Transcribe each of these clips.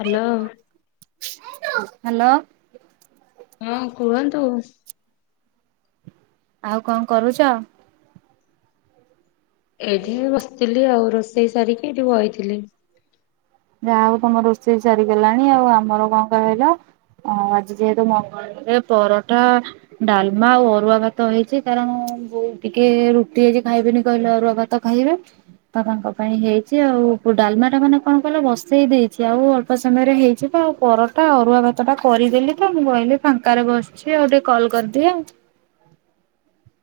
Hello. Hello. ହଁ କୁହନ୍ତୁ। ଆଉ କଣ କରୁଚ? ଏଇଠି ବସିଥିଲି ଆଉ ରୋଷେଇ ସାରିକି ଏଠି ବଇଥିଲି। ଯାହା ହଉ ତୋମ ରୋଷେଇ ସରିିଗଲାଣି। ଆଉ ଆମର କଣ କହିଲ ହଁ ଆଜି ଯେହେତୁ ମଙ୍ଗଳବାରରେ ପରଟା ଡାଲମା ଆଉ ଅରୁଆ ଭାତ ହେଇଛି କାରଣ ବୋଉ ଟିକେ ରୁଟି ଆଜି ଖାଇବେନି କହିଲ ଅରୁଆ ଭାତ ଖାଇବେ। ବାପାଙ୍କ ପାଇଁ ହେଇଛି ଆଉ ଡାଲମା ଟା ମାନେ କଣ କଲେ ବସେଇ ଦେଇଛି ଆଉ ଅଳ୍ପ ସମୟରେ ହେଇଛି ତ ଆଉ ପରଟା ଅରୁଆ ଭାତଟା କରିଦେଲି ତ ମୁଁ କହିଲି ଫାଙ୍କାରେ ବସିଛି ଆଉ ଟିକେ କଲ କରିଦିଏ। [inaudible]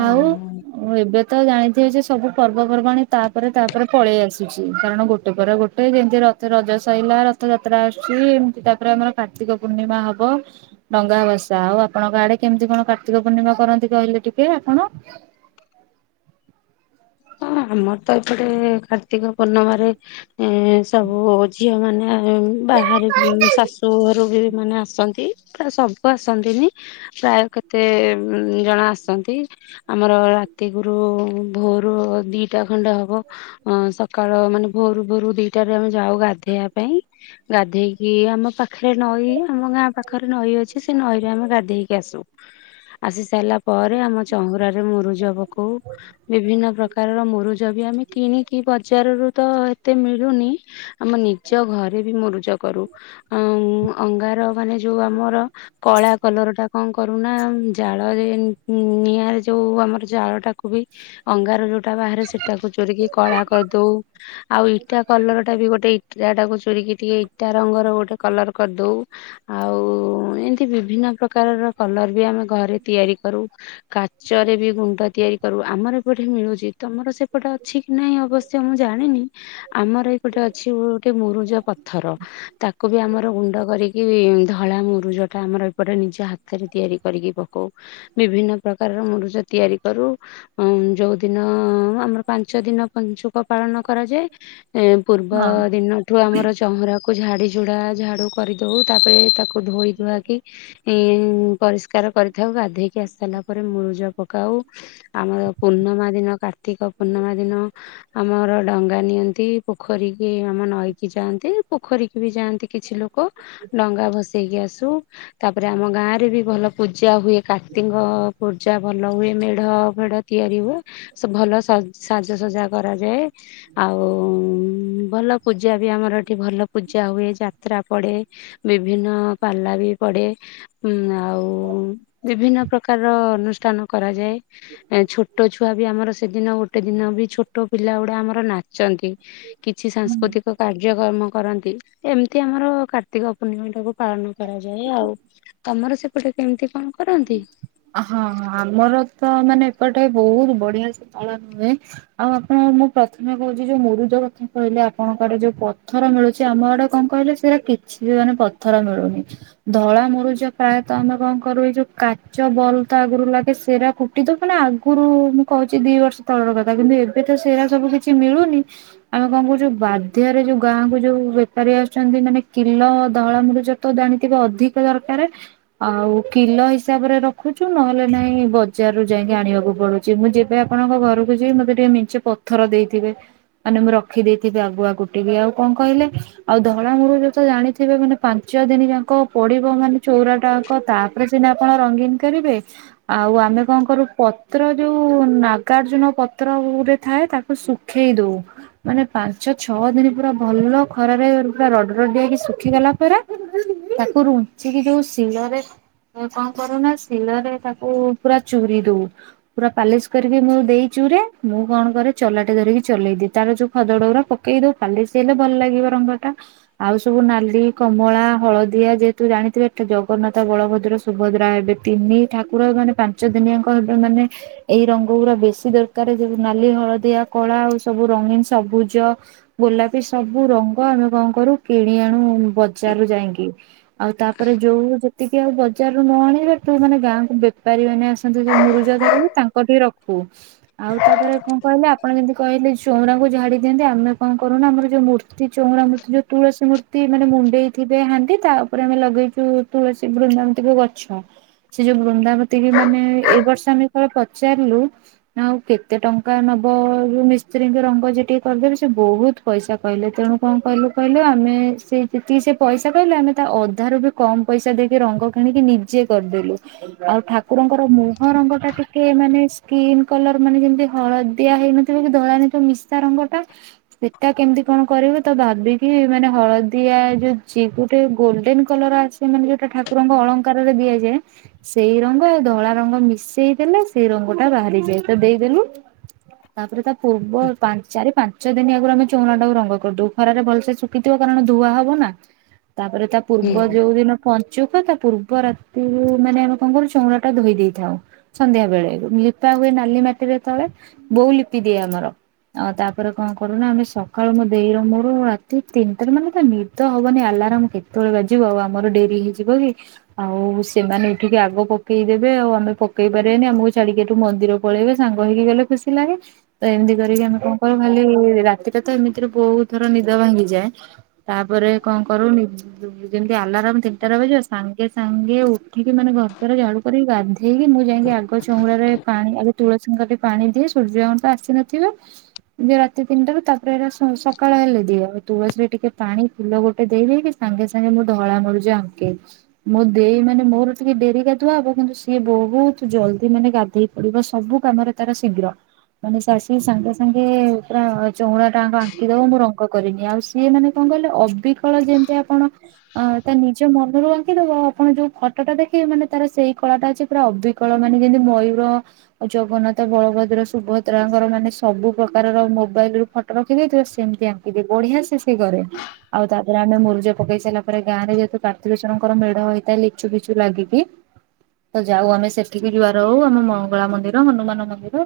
ଆଉ ଏବେ? ତ ଜାଣିଥିବେ ଯେ ସବୁ ପର୍ବପର୍ବାଣି ତାପରେ ତାପରେ ପଳେଇ ଆସୁଛି କାରଣ ଗୋଟେ ପରେ ଗୋଟେ ଏଇ ଯେମିତି ରଥ ରଜ ସରିଲା ରଥଯାତ୍ରା ଆସୁଛି ଏମିତି ତାପରେ ଆମର କାର୍ତ୍ତିକ ପୂର୍ଣ୍ଣିମା ହବ। ଡଙ୍ଗା ବସା ଆଉ ଆପଣ ଗା ଆଡେ କେମିତି କଣ କାର୍ତ୍ତିକ ପୂର୍ଣ୍ଣିମା କରନ୍ତି କହିଲେ ଟିକେ ଆପଣ? [inaudible] ହଁ ଆମର ତ ଏପଟେ କାର୍ତ୍ତିକ ପୂର୍ଣ୍ଣିମାରେ ଏ ସବୁ ଝିଅ ମାନେ ବାହାରି ଶାଶୁ ଘରୁ ବି ମାନେ ଆସନ୍ତି ପ୍ରାୟ ସବୁ ଆସନ୍ତିନି ପ୍ରାୟ କେତେ ଜଣ ଆସନ୍ତି ଆମର ରାତିଗୁରୁ ଭୋରୁ ଦିଟା ଖଣ୍ଡେ ହବ ସକାଳ ମାନେ ଭୋରୁ ଭୋରୁ ଦିଟା ରେ ଆମେ ଯାଉ ଗାଧେଇବା ପାଇଁ ଗାଧେଇକି ଆମ ପାଖରେ ନଈ ଆମ ଗାଁ ପାଖରେ ନଈ ଅଛି ସେ ନଈରେ ଆମେ ଗାଧେଇକ ଆସୁ ଆସି ସାରିଲା ପରେ ଆମ ଚହୁରାରେ ମୁରୁଜ ପକଉ ବିଭିନ୍ନ ମୁରୁଜ ବି ଆମେ କିଣିକି ବଜାରରୁୁ ତ ଏତେ ମିଳୁନି। ଆମ ନିଜ ଘରେ ବି ମୁଁ ରୁଜ କରୁ ଅଙ୍ଗାର ମାନେ ଯୋଉ ଆମର କଳା। କଲର ଟା କଣ କରୁନା ଜାଳ ନିଆଁରେ ଯୋଉ ଆମର ଜାଳ ଟାକୁ ବି ଅଙ୍ଗାର ଯୋଉଟା ବାହାରେ ସେଟାକୁ ଚୋରିିକି କଳା କରିଦଉ ଆଉ ଇଟା କଲର ଟା ବି ଗୋଟେ କା ଟାକୁ ଚୋରିକି ଟିକେ ଇଟା ରଙ୍ଗର ଗୋଟେ କଲର କରିଦଉ ଆଉ ଏମିତି ବିଭିନ୍ନ ପ୍ରକାରର କଲର ବି ଆମେ ଘରେ ତିଆରି କରି କାଚରେ ବି ଗୁଣ୍ଡ ତିଆରି କରୁ ଆମର ଏପଟେ ମିଳୁଛି ତମର ସେପଟେ ଅଛି କି ନହିଁ ଅବଶ୍ୟ ମୁଁ ଜାଣିନି ଆମର ଏଇପଟେ ଅଛି ଗୋଟେ ମୁରୁଜ ପଥର ତାକୁ ବି ଆମର ଗୁଣ୍ଡ କରିକି ଧଳା ମୁରୁଜ ଟା ଆମର ଏପଟେ ନିଜେ ହାତରେ ତିଆରି କରିକି ପଉ ବିଭିନ୍ନ ପ୍ରକାର ତିଆରି କରୁ। ଯୋଉଦିନ ଆମର ପାଞ୍ଚ ଦିନ ପଞ୍ଚୁକ ପାଳନ କରାଯାଏ। ଏ ପୂର୍ବ ହଁ ଦିନଠୁ ଆମର ଚ ଧୋଇ ଧୁଆକି ପରିଷ୍କାର କରିଥାଉ ଗାଧୋଇକି ଆସି ସାରିଲା ପରେ ମୁରୁଜ ପକାଉ ଆମର ପୂର୍ଣ୍ଣମା ଦିନ କାର୍ତ୍ତିକ ପୂର୍ଣ୍ଣମା ଦିନ ଆମର ଡଙ୍ଗା ନିଅନ୍ତି ପୋଖରୀ କି ଆମ ନଈକି ଯାଆନ୍ତି ପୋଖରୀ କି ବି ଯାଆନ୍ତି। କିଛି ଲୋକ ଡଙ୍ଗା ଭସେଇକି ଆସୁ। ତାପରେ ଆମ ଗାଁରେ ବି ଭଲ ପୂଜା ହୁଏ କାର୍ତ୍ତିକ ପୂଜା ଭଲ ହୁଏ ମେଢ ଫେଡ଼ ତିଆରି ହୁଏ ଭଲଜ ସାଜସଜା କରାଯାଏ ଆଉ ଭଲ ଭଲ ପୂଜା ବି ଆମର ଏଠି ଭଲ ପୂଜା ହୁଏ ଯାତ୍ରା ପଡେ ବିଭିନ୍ନ ପାଲା ବି ପଡେ। ଉ ଆଉ ବିଭିନ୍ନ ପ୍ରକାରର ଅନୁଷ୍ଠାନ କରାଯାଏ। ଛୋଟ ଛୁଆ ବି ଆମର ସେଦିନ ଗୋଟେ ଦିନ ବି ଛୋଟ ପିଲା ଗୁଡା ଆମର ନାଚନ୍ତି। କିଛି ହୁଁ। ସାଂସ୍କୃତିକ କାର୍ଯ୍ୟକ୍ରମ କରନ୍ତି ଏମିତି ଆମର କାର୍ତ୍ତିକ ପୂର୍ଣ୍ଣିମା ଟାକୁ ପାଳନ କରାଯାଏ ଆଉ ତମର ସେପଟେ କେମିତି କଣ କରନ୍ତି? ହଁ ଆମର ତ ମାନେ ଏପଟେ ବହୁତ ବଢିଆ ସେ ପାଳନ ହୁଏ ଆଉ ଆପଣ ହଁ ମୁଁ ପ୍ରଥମେ କହୁଛି ଯୋଉ ମୁରୁଜ କଥା କହିଲେ ଆପଣଙ୍କ ଆଡେ ଯୋଉ ପଥର ମିଳୁଛି ଆମ ଆଡେ କଣ କହିଲେ ସେଇଟା କିଛି ବି ମାନେ ପଥର ମିଳୁନି ଧଳା ମରୁଜ ପ୍ରାୟତଃ ଆମେ କଣ କରୁ ଏଇ ଯୋଉ ବଲ ତ ଆଗରୁ ଲାଗେ ସେରା ଖୁଟିଦ ମାନେ ଆଗରୁ ମୁଁ କହୁଛି ଦି ବର୍ଷ ତଳର କଥା କିନ୍ତୁ ଏବେ ତ ସେଇରା ସବୁ କିଛି ମିଳୁନି ଆମେ କଣ କୁଛୋଉ ବାଧ୍ୟରେ ଯୋଉ ଗାଁ କୁ ଯୋଉ ବେପାରୀ ଆସୁଛନ୍ତି। ମାନେ କିଲ ଧଳା ମୂରୁଜ ତ ଜାଣିଥିବ ଅଧିକ ଦରକାର ଆଉ କିଲୋ ହିସାବ ହିସାବରେ ରଖୁଛୁ ନହେଲେ ନହିଁ ବଜାରରୁୁ ଯାଇକି ଆଣିବାକୁ ପଡୁଛି ମୁଁ ଯେବେ ଆପଣଙ୍କ ଘରକୁ ଯିବି ମତେ ଟିକେ ମେଞ୍ଚେ ପଥର ଦେଇଥିବେ ମାନେ ମୁଁ ରଖି ଦେଇଥିବି ଆଗୁଆ କି ଆଉ କଣ କହିଲେ ଆଉ ଆମର ଯତ ଜାଣିଥିବେ ମାନେ ପାଞ୍ଚ ଦିନ ଯାକ ପଡିବ ମାନେ ଚଉରାଟା ଜାକ ତାପରେ ସିନା। ଆପଣ ରଙ୍ଗୀନ କରିବେ ଆଉ ଆମେ କଣ କରୁ ପତ୍ର ଯୋଉ ନାଗାର୍ଜୁନ ପତ୍ର। ରେ ଥାଏ ତାକୁ ଶୁଖେଇ ଦଉ। ମାନେ ପାଞ୍ଚ ଛଅ ଦିନ ପୁରା ଭଲ ଖରାରେ ପୁରା ରଡରଡିଆକି ଶୁଖିଗଲା ପରେ ତାକୁ ରୁଞ୍ଚିକି ଯୋଉ ଶିଳରେ କଣ କରୁନା ଶିଳରେ ତାକୁ ପୁରା ଚୁରି ଦଉ ପୁରା ପାଲିସ କରିକି ମୋ ଦେଇ ଚୁରେ ମୁଁ କଣ କରେ ଚଲାଟେ ଧରିକି ଚଲେଇଦି ତାର ଯୋଉ ଖଦଡ ଗୁରା ପକେଇ ଦଉ ପାଲିସ ହେଲେ ଭଲ ଲାଗିବ ରଙ୍ଗ ଟା ଆଉ ସବୁ ନାଲି କମଳା ହଳଦିଆ ଯେହେତୁ ଜାଣିଥିବେ ଏଟା ଜଗନ୍ନାଥ ବଳଭଦ୍ର ସୁଭଦ୍ରା ହେବେ ତିନି ଠାକୁର ମାନେ ପାଞ୍ଚ ଦିନିଆଙ୍କ ହେବେ ମାନେ ଏଇ ରଙ୍ଗ ଗୁରା ବେଶୀ ଦରକାର। ଗଟେ ଯଉ ନାଲି ହଳଦିଆ କଳା ଆଉ ସବୁ ରଙ୍ଗୀନ ସବୁଜ ଗୋଲାପୀ ସବୁ ରଙ୍ଗ ଆମ କଣ କରୁ କିଣି ଆଣୁ ବଜାରୁ ଯାଇକି ଆଉ ତାପରେ ଯୋଉ ଯେତିକି ଆଉ ଜାରୁ ନ ଆଣିଲେ ତୁ ମାନେ ଗାଁକୁ ବେପାରୀ ମାନେ ଆସନ୍ତି ଯୋଉ ମୁରୁଜ ଧରିକି ତାଙ୍କ ଟିକେ ରଖୁ। ଆଉ ତାପରେ କଣ କହିଲେ ଆପଣ ଯେମିତି କହିଲେ ଚଉରାଙ୍କୁ ାଡି ଦିଅନ୍ତି ଆମେ କଣ କରୁନ ଆମର ଯୋଉ ମୂର୍ତ୍ତି ଚଉର ମୂ ଯୋଉ ତୁଳସି ମୂର୍ତ୍ତି ମାନେ ମୁଣ୍ଡେଇ ଥିବେ ହାଣ୍ଡି ତା ଉପରେ ଆମେ ଲଗେଇଛୁ ତୁଳସୀ ବୃନ୍ଦାମୂର୍ତି ଗଛ ସେ ଯୋଉ ବୃନ୍ଦାବତୀ ବି ମାନେ ଏଇ ବର୍ଷ ଆମେ କେବଳ ପଚାରିଲୁ ଆଉ କେତେ ଟଙ୍କା ନବ ଯଉ ମିସ୍ତ୍ରୀଙ୍କ ରଙ୍ଗ ଯେ ଟିକେ କରିଦେଲେ ସେ ବହୁତ ପଇସା କହିଲେ ତେଣୁ କଣ କହିଲୁ କହିଲୁ ଆମେ ସେ ଯେତିକି ସେ ପଇସା ପାଇଲା ଆମେ ତା ଅଧାରୁ ବି କମ ପଇସା ଦେଇକି ରଙ୍ଗ କିଣିକି ନିଜେ କରିଦେଲୁ ଆଉ ଠାକୁରଙ୍କର ମୁହଁ ରଙ୍ଗଟା ଟିକେ ମାନେ ସ୍କିନ କଲର ସେମାନେ ଯେମିତି ହଳଦିଆ ହେଇନଥିବେ କି ଧଳା ହେଇ ନଥିବ ମିଶା ରଙ୍ଗଟା ସେଟା କେମିତି କଣ କରିବୁ ତ ଭାବିକି ମାନେ ହଳଦିଆ ଯୋଉ ଚି ଗୋଟେ ଗୋଲଡେନ କଲର ଆସେମାନେ ଯୋଉଟା ଠାକୁ ଠାକୁରଙ୍କ ଅଳଙ୍କାରରେ ଦିଆଯାଏ ସେଇ ରଙ୍ଗ ଆଉ ଧଳା ରଙ୍ଗ ମିଶେଇ ଦେଲେ ସେଇ ରଙ୍ଗ ଟା ବାହାରିଯାଏ। ଏଇତ ଦେଇଦେଲୁ ତାପରେ ତା ପୂର୍ବ ପାଞ୍ଚ ଚାରି ପାଞ୍ଚ ପାଞ୍ଚ ଦିନି ଆଗରୁ ଆମେ ଚଉରା ଟାକୁ ରଙ୍ଗ କରିଦଉ ଖରାରେ ଭଲସେ ଶୁଖିଥିବ କାରଣ ଧୁଆ ହବ ନା ତାପରେ ତା ହୁଁ ପୂର୍ବ ଯୋଉ ଦିନ ପଞ୍ଚ ତା ପୂର୍ବ ରାତିରୁ ମାନେ ଆମେ କଣ କରୁ ଚଉରା ଟା ଧୋଇ ଦେଇଥାଉ ସନ୍ଧ୍ୟା ବେଳେ ଲିପା ହୁଏ। ନାଲିମାଟିରେ ତଳେ ବୋଉ ଲିପିଦିଏ ଆମର। ଆଉ ତାପରେ କଣ କରୁନା ଆମେ ସକାଳୁ ମୋ ଦେଇର ମୋର ରାତି ତିନିଟାରେ ମାନେ ତ ନିଦ ହବନି ଆଲା ଆଲାର୍ମ କେତେବେଳେ ବାଜିବ ଆମର ଡେରି ହେଇ ଯିବକି ଆଉ ସେମାନେ ଏଠିକି ଆଗ ପକେଇଦେବେ ଆଉ ଆମେ ପକେଇପାରିବାନି ଆମକୁ ଛାଡିକି ଏଠୁ ମନ୍ଦି ମନ୍ଦିର ପଳେଇବେ ସାଙ୍ଗ ହେଇକିଗଲେ ଖୁସିଲାଗେ ତ ଏମିତି କରିକି ଆମେ କଣ କରୁ ଖାଲି ରାତିଟା ତ ଏମିତିରେ ବୋହୁଥର ନିଦ ଭାଙ୍ଗିଯାଏ ତାପରେ କଣ କରୁ ନିଦ ଯେମିତି ଆଲାର୍ମ ସାଙ୍ଗେ ସାଙ୍ଗେ ଉଠିକି ମାନେ ଘର ଦୁଆର ଝାଡୁ କରିକି ଗାଧେଇ ଗାଧେଇକି ମୁଁ ଯାଇକି ଆଗ ଚଉରାରେ ପାଣି ଆଗେ ତୁଳସୀମୂଳରେ ପାଣି ଦିଏ ସୂର୍ଯ୍ୟଙ୍କ ଠିତ ଆସିନଥିବେ। ଯେ ରାତି ତିନିଟାରୁ ତାପରେ ହେରା ସକାଳ ହେଲେ ଦିଏ ତୁଳସୀମୂଳରେ ଟିକେ ପାଣି ଫୁଲ ଗୋଟେ ଦେଇଦେଇକି ସାଙ୍ଗେସାଙ୍ଗେ ମୁଁ ଧଳା ମୁରୁଜ ଆଙ୍କି ମୋ ଦେଇ ମାନେ ମୋର ଟିକେ ଡେରି ଗାଧୁଆ ହବ କିନ୍ତୁ ସିଏ ବହୁତ ଜଲ୍ଦି ମାନେ ଗାଧେଇ କରିବ ସବୁ କାମରେ ତାର ଶୀଘ୍ର। ମାନେ ସେ ଆସି ସାଙ୍ଗେ ସାଙ୍ଗେ ପୁରା ଚଉରା ଟା ଜାକ ଆଙ୍କିଦଵ ମୁଁ ରଙ୍ଗ କରିନିଏ ଆଉ ସିଏ ମାନେ କଣ ହିଲେ ଅବିକଳ ଯେମିତି ଆପଣ ତା ନି ମନରୁ ଆଙ୍କିଦବ ଆପଣ ଯୋଉ ଫଟୋଟା ଦେଖିବେ ମାନେ ତାର ସେଇ କଳାଟା ଅଛି ପୁରା ଅବିକଳ ମାନେ ଯେମିତି ମୟୁ ର ଜଗନ୍ନାଥ ବଳଭଦ୍ର ସୁଭଦ୍ରାଙ୍କର ମାନେ ସବୁ ପ୍ରକାରର ମୋବାଇଲ ରୁ ଫଟୋ ରଖୀ ହେଇଥିବ ସେମତି ଆଙ୍କିଦିଏ ବଢିଆ ସେ କରେ ଆଉ ତାପରେ ଆମେ ମୁରଜ ପକେଇ ସାରିଲା ପରେ ଗାଁରେ ଯେହେତୁ କାର୍ତ୍ତିକଶ୍ଵରଙ୍କର ମେଢ ହେଇଥାଏ ଲିଚୁଫିଚୁ ଲାଗିକି ତ ଯାଉ ଆମେ ସେଠିକି ଜୁଆର ହେଉ ଆମ ମଙ୍ଗଳା ମନ୍ଦିର ହନୁମାନ ମନ୍ଦିର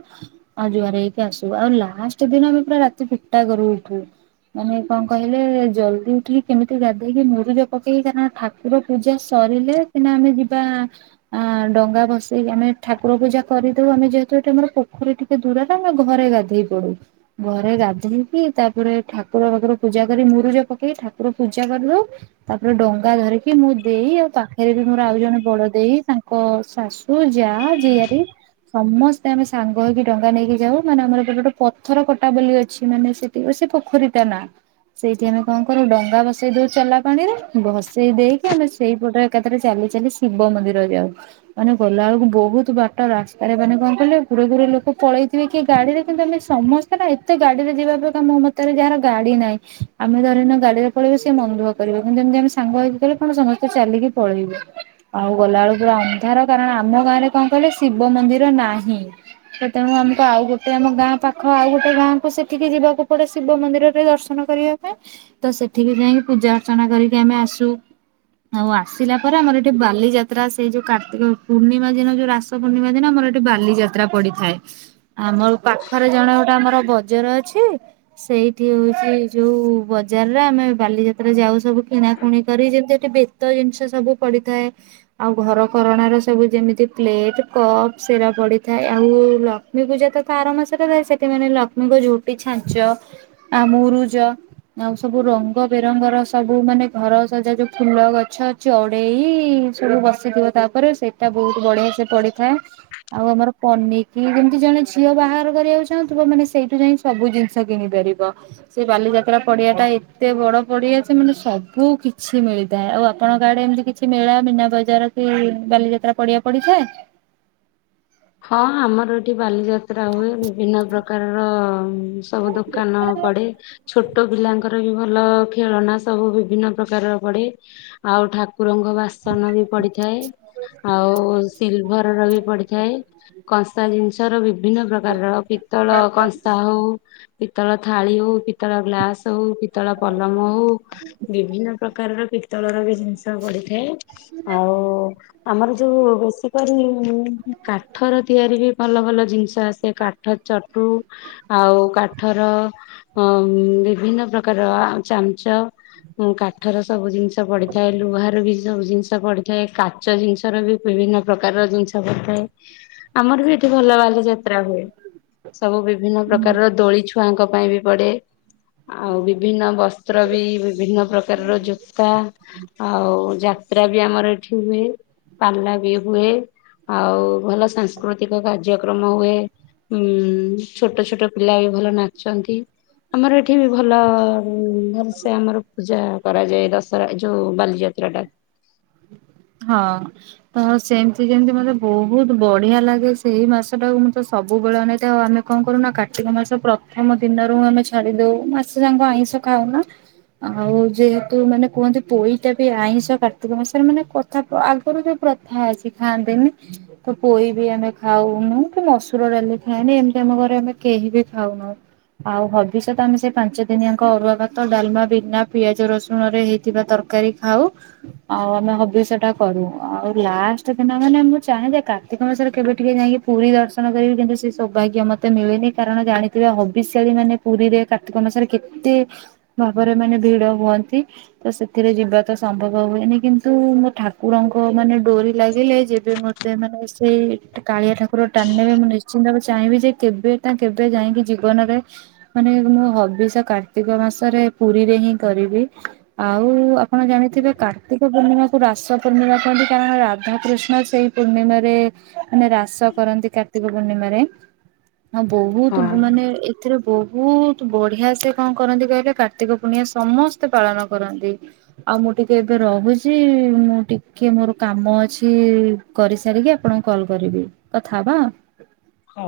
ଆଉ ଜୁଆର ହେଇକି ଆ ସୁ ଆଉ ଲାଷ୍ଟ ଦିନ ଆମେ ପୁରା ରାତି ଗୋଟାକରୁ ଉଠୁ। ମାନେ କଣ କହିଲେ ଜଲଦି ଉଠିକି କେମିତି ଗାଧେଇକି ମୁରଜ ପକେଇ କାରଣ ଠାକୁର ପୂଜା ସରିଲେ ସିନା ଆମେ ଯିବା ଡଙ୍ଗା ଭସେଇ ଆମେ ଠାକୁର ପୂଜା ପୂଜା କରିଦଉ ଆମେ ଯେହେତୁ ଏଠି ଆମର ପୋଖରୀ ଟିକେ ଦୂରରେ ଆମେ ଘରେ ଗାଧେଇ ପଡୁ ଘରେ ଗାଧେଇ। ତାପରେ ଠାକୁର ବାଖୁର ପୂଜା କରି ମୁରୁଜ ପକେଇ ଠାକୁର ପୂଜା କରିଦେଉ ତାପରେ ଡ ଛତା ଧରିକି ମୁଁ ଦେଇ ଆଉ ପାଖରେ ବି ମୋର ଆଉ ଜଣେ ବଡ ଦେଇ, ତାଙ୍କ ଶାଶୁ, ଯାଆ, ଝିଆ [unintelligible] ସମସ୍ତେ ଆମେ ସାଙ୍ଗ ହେଇକି ଡଙ୍ଗା ନେଇକି ଯାଉ ମାନେ ଆମର ଗୋଟେ ଗୋଟେ ପଥର କଟା ବୋଲି ଅଛି ମାନେ ସେଠିକୁ ସେ ପୋଖରୀଟା ନା ସେଇଠି ଆମେ କଣ କରୁ ଡଙ୍ଗା ବସେଇ ଦଉ ଚଲାପାଣିରେ ବସ୍ ସେଇ ଦେଇକି ଆମେ ସେଇପଟ ଏକାଥରେ ଚାଲି ଚାଲି ଶିବ ମନ୍ଦିର ଯାଉ ମାନେ ଗଲା ବେଳୁକୁ ବହୁତ ବା ଟ ରାସ୍ତାରେ ମାନେ କଣ କଲେ ଗୁରେ ଗୁରେ ଲୋକ ପଳେଇଥିବେ କି ଗାଡିରେ କିନ୍ତୁ ଆମେ ସମସ୍ତେ ନା ଏତେ ଗାଡିରେ ଯିବା। ତେବେକା ମୋ ମତରେ ଯାହାର ଗାଡି ନାହିଁ ଆମେ ଧରିନିଅ ଗାଡିରେ ପଳେଇବା ସିଏ ମନ ଦୁଃଖ କରିବ। କିନ୍ତୁ ଏମିତି ଆମେ ସାଙ୍ଗ ହେଇକିଗଲେ କଣ ସମସ୍ତେ ଚାଲିକି ପଳେଇବୁ ଆଉ ଗଲାବେଳେକୁ ପୁରା ଅନ୍ଧାର କାରଣ ଆମ ଗାଁରେ କଣ? ଏଠେ ଶିବମନ୍ଦିର ନାହିଁ। ସେ ତେଣୁ ଆମକୁ ଆଉ ଗୋଟେ ଆମ ଗାଁ ପାଖ ଆଉ ଗୋଟେ ଗାଁକୁ ସେଠିକି ଯିବାକୁ ପଡେ ଶିବ ମନ୍ଦିରରେ ଦର୍ଶନ। ଦର୍ଶନ କରିବା ପାଇଁ ତ ସେଠି କି ଯାଇଁ ପୂଜା ଅର୍ଚ୍ଚନା କରିକି ଆମେ ଆସୁ। ଆଉ ଆସିଲା ପରେ ଆମର ଏଠି ବାଲିଯାତ୍ରା ସେଇଯୋଉ କାର୍ତ୍ତିକପୂର୍ଣ୍ଣିମା ଦିନ ଯୋଉ ରାସପୂର୍ଣ୍ଣିମା ଦିନ ଆମର ସେଠି ବାଲିଯାତ୍ରା ପଡିଥାଏ। ଆମ ପାଖରେ ଜଣେଗୋଟେ ଆମର ବଜାର ଅଛି। ସେଇଠି ହଉଛି ଯୋଉ ବଜାରରେ ଆମେ ବାଲିଯାତ୍ରା ଯାଉ ସବୁ କିଣା। ପୁଣି କରି ଯେମତି ଏଠି ବେତ ଜିନିଷ ସବୁ ପଡିଥାଏ ଆଉ ଘରକରଣାର ସବୁ ଯେମିତି ପ୍ଳେଟ୍। ଏଇଠି କପ୍ ସେରା ପଡିଥାଏ। ଆଉ ଲକ୍ଷ୍ମୀ ପୂଜା ତ ତା ଆରମାସରେ ର ସେଠି ମାନେ ଲକ୍ଷ୍ମୀଙ୍କ ଝୋଟ୍ ଏ ଛାଞ୍ଚ ଆ ମୁରୁଜ ଆଉ ସବୁ ରଙ୍ଗ ବେରଙ୍ଗର ସବୁ ମାନେ ଘର ସଜ୍ଜା ଯୋଉ ଫୁଲ ଗଛ ଅଛି ଅଡେଇ ସବୁ ବସିଥିବ। ତାପରେ ସେଇଟା ବହୁତ ବଢେଇ। ଛ ପଡିଥାଏ। ଆଉ ଆମର ପନିକି ଯେମିତି ଜଣେ ଝିଅ ବାହାଘର କରିବାକୁ ଚାହୁଁଥିବ ମାନେ ସେଇଠୁ ଯାଇଁ। ସବୁ ଜିନିଷ କିଣି ପାରିବ। ସେ ବାଲିଯାତ୍ରା ପଡିଆ ଟା ଏତେ ବଡ ପଡିଆ ସେ ମାନେ ସବ୍ ସବୁ କିଛି ମିଳିତାଏ। ଆଉ ଆପଣଙ୍କ ଆଡ଼େ ଏମିତି କିଛି ମେଳା, ମିନା ବଜାର କି ବାଲିଯାତ୍ରା ପଡ଼ିଆ ପଡ଼ିଥାଏ? ଥାଏ? ହଁ। ଆମର ଏଠି ବାଲିଯାତ୍ରା ହୁଏ। ବିଭିନ୍ନ ପ୍ରକାରର ସବୁ ଦୋକାନ ପଡେ। ଛୋଟ ପିଲାଙ୍କର ବି ଭଲ ଖେଳନା ସବୁ ବିଭିନ୍ନ ପ୍ରକାରର ପଡେ। ଆଉ ଠାକ୍ କୁରଙ୍କ ବାସନ ବି ପଡିଥାଏ। ଆଉ ସିଲଭର୍ ର ବି ପଡ଼ିଥାଏ। କଂସା ଜିନିଷ ର ବିଭିନ୍ନ ପ୍ରକାରର ପିତ୍ତଳ କଂସା ହଉ। ପିତ୍ତଳ ଥାଳି ହଉ, ପିତଳ ଗ୍ଲାସ ହଉ, ପିତଳ ପଲମ ହଉ ବିଭିନ୍ନ ପ୍ରକାରର ପିତ୍ତଳର ବି ଜିନିଷ ପଡ଼ିଥାଏ। ଆଉ ଆମର ଯୋଉ ବେଶି କରି ମୁଁ କା। କାଠର ତିଆରି ବି ଭଲ ଭଲ ଜିନଷ ଆସେ କାଠ ଚଟୁ ଆଉ କାଠର। ଅଁ ବିଭିନ୍ନ ପ୍ରକାର ଆ ଚାମଚ, ଉଁ କାଠର ସବୁ ଜିନିଷ। ଶ ପଡିିଥାଏ। ଲୁହାର ବି। ସବୁ ଜିନଷ ପଡିଥାଏ। କାଚ ଜିନଷ ର ବି ବିଭିନ୍ନ ପ୍ରକାରର ଜିନଷ ପଡିଥାଏ। ଆମର ବି ଏଠି ଭଲ ବାଲିଯାତ୍ରା ହୁଏ। ସବୁ ବିଭିନ୍ନ ହୁଁ ପ୍ରକାରର ଦୋଳି ଛୁଆଙ୍କ ପାଇଁ ବି ପଡେ। ଆଉ ବିଭିନ୍ନ ବସ୍ତ୍ର ବି ବିଭିନ୍ନ ପ୍ରକାରର ଜୋତା। ଆଉ ଯାତ୍ରା ବି ଆମର ଏଠି ହୁଏ। ପାଲା ବି ହୁଏ। ଆଉ ଭଲ ସାଂସ୍କୃତିକ କାର୍ଯ୍ୟକ୍ରମ ହୁଏ। ଉଁ ଛୋଟ ଛୋଟ ପିଲା ବି ଭଲ ନାଚନ୍ତି। ଆମର ଏଠି ବି ଭଲ ଉଁ ଭଲସେ ଆମର ପୂଜା କରାଯାଏ। ଦଶହରା ଯୋଉ ବାଲିଯାତ୍ରା ଟା। ହଁ ତ ସେମତି ଯେମତି ମତେ ବହୁତ ବଢିଆ ଲାଗେ ସେଇ ମାସ ଟାକୁ ମୁଁ ତ ସବୁବେଳେ ଅନେଇଥାଏ। ଆମେ କଣ କରୁନା କାର୍ତ୍ତିକ ମାସ ପ୍ରଥମ ଦିନରୁ ଆମେ ଛାଡିଦଉ ମାସେ ଯାଁକ ଆଇଁଷ। ଖାଉନା ଆଉ ଯେହେତୁ ମାନେ କୁହନ୍ତି ପୋଇଟା ବି ଆଇଁଷ କାର୍ତ୍ତିକ ମାସରେ ମାନେ ପ୍ର ତାପ ଆଗରୁ ଯୋଉ ପ୍ରଥା ଅଛି ଖାଆନ୍ତିନି ତ ପୋଇ ବି ଆମେ ଖାଉନୁ କି ମସୁର [unintelligible] ଖାଏନି ଏମତି ଆମ ଘରେ ଆମେ କେହି ବି ଖାଉନୁ। ଆଉ ହବିଷ ତ ଆମେ ସେଇ ପାଞ୍ଚ ଦିନିଆଙ୍କ ଅରୁଆ ଭାତ, ଡାଲମା ବିନା ପିଆଜ ରସୁଣରେ ହେଇଥିବା ତର କାରୀ ଖାଉ। ଆଉ ଆମେ ହବିଷ ଟା କରୁ। ଆଉ ଲାଷ୍ଟ ଦିନ ମାନେ ମୁଁ ଚାହେଁ ଯେ କାର୍ତ୍ତିକ ମାସରେ କେବେ ଟିକେ ଯାଇଁକି ପୁରୀ ଦର୍ଶନ କରିବି। ଏବେ ସେ ସୌଭାଗ୍ୟ ମତେ ମିଳେନି କାରଣ ଜାଣିଥିବେ ହବିଷ୍ୟାଳୀ ମାନେ ପୁରୀରେ କାର୍ତ୍ତିକ ମାସରେ କେତେ। ଭାବରେ ମାନେ ଭିଡ଼ ହୁଅନ୍ତି ତ ସେଥିରେ ଯିବା ତ ସମ୍ଭବ ହୁଏନି କିନ୍ତୁ ମୋ ଠା ଠାକୁରଙ୍କ ମାନେ ଡୋରି ଲାଗିଲେ ଯେବେ ମତେ ମାନେ ସେଇ କାଳିଆ ଠାକୁର ଟାଣିନେବେ ମୁଁ ନିଶ୍ଚି ନିଶ୍ଚିନ୍ତ ମୁଁ ଚାହିଁବି ଯେ କେବେ ନା କେବେ ଯାଇକି ଜୀବନରେ ମାନେ ମୋ ହବିଷ କାର୍ତ୍ତିକ ମା ମାସରେ ପୁରୀରେ ହିଁ କରିବି ଆଉ ଆପଣ ଜାଣିଥିବେ କାର୍ତ୍ତିକ ପୂର୍ଣ୍ଣିମାକୁୁ ରାସ ପୂର୍ଣ୍ଣିମା କୁହନ୍ତି କାରଣ ରାଧାକୃଷ୍ଣ ସେଇ ପୂର୍ଣ୍ଣିମାରେ ମାନେ ରାସ କରନ୍ତି କାର୍ତ୍ତିକ ପୂର୍ଣ୍ଣିମା ରେ ହଁ ବହୁତ ହଁ ମାନେ ଏଥିରେ ବହୁତ ବଢିଆ ସେ କଣ କରନ୍ତି କହିଲେ କାର୍ତ୍ତିକ ପୂର୍ଣିମା ସମସ୍ତେ ପାଳନ କରନ୍ତି। ଆଉ ମୁଁ ଟିକେ ଏବେ ରହୁଚି ମୁଁ ଟିକେ ମୋର କାମ ଅଛି କରିସାରିକି ଆପଣଙ୍କୁ କଲ କରିବି କଥା ହବା। ହଁ।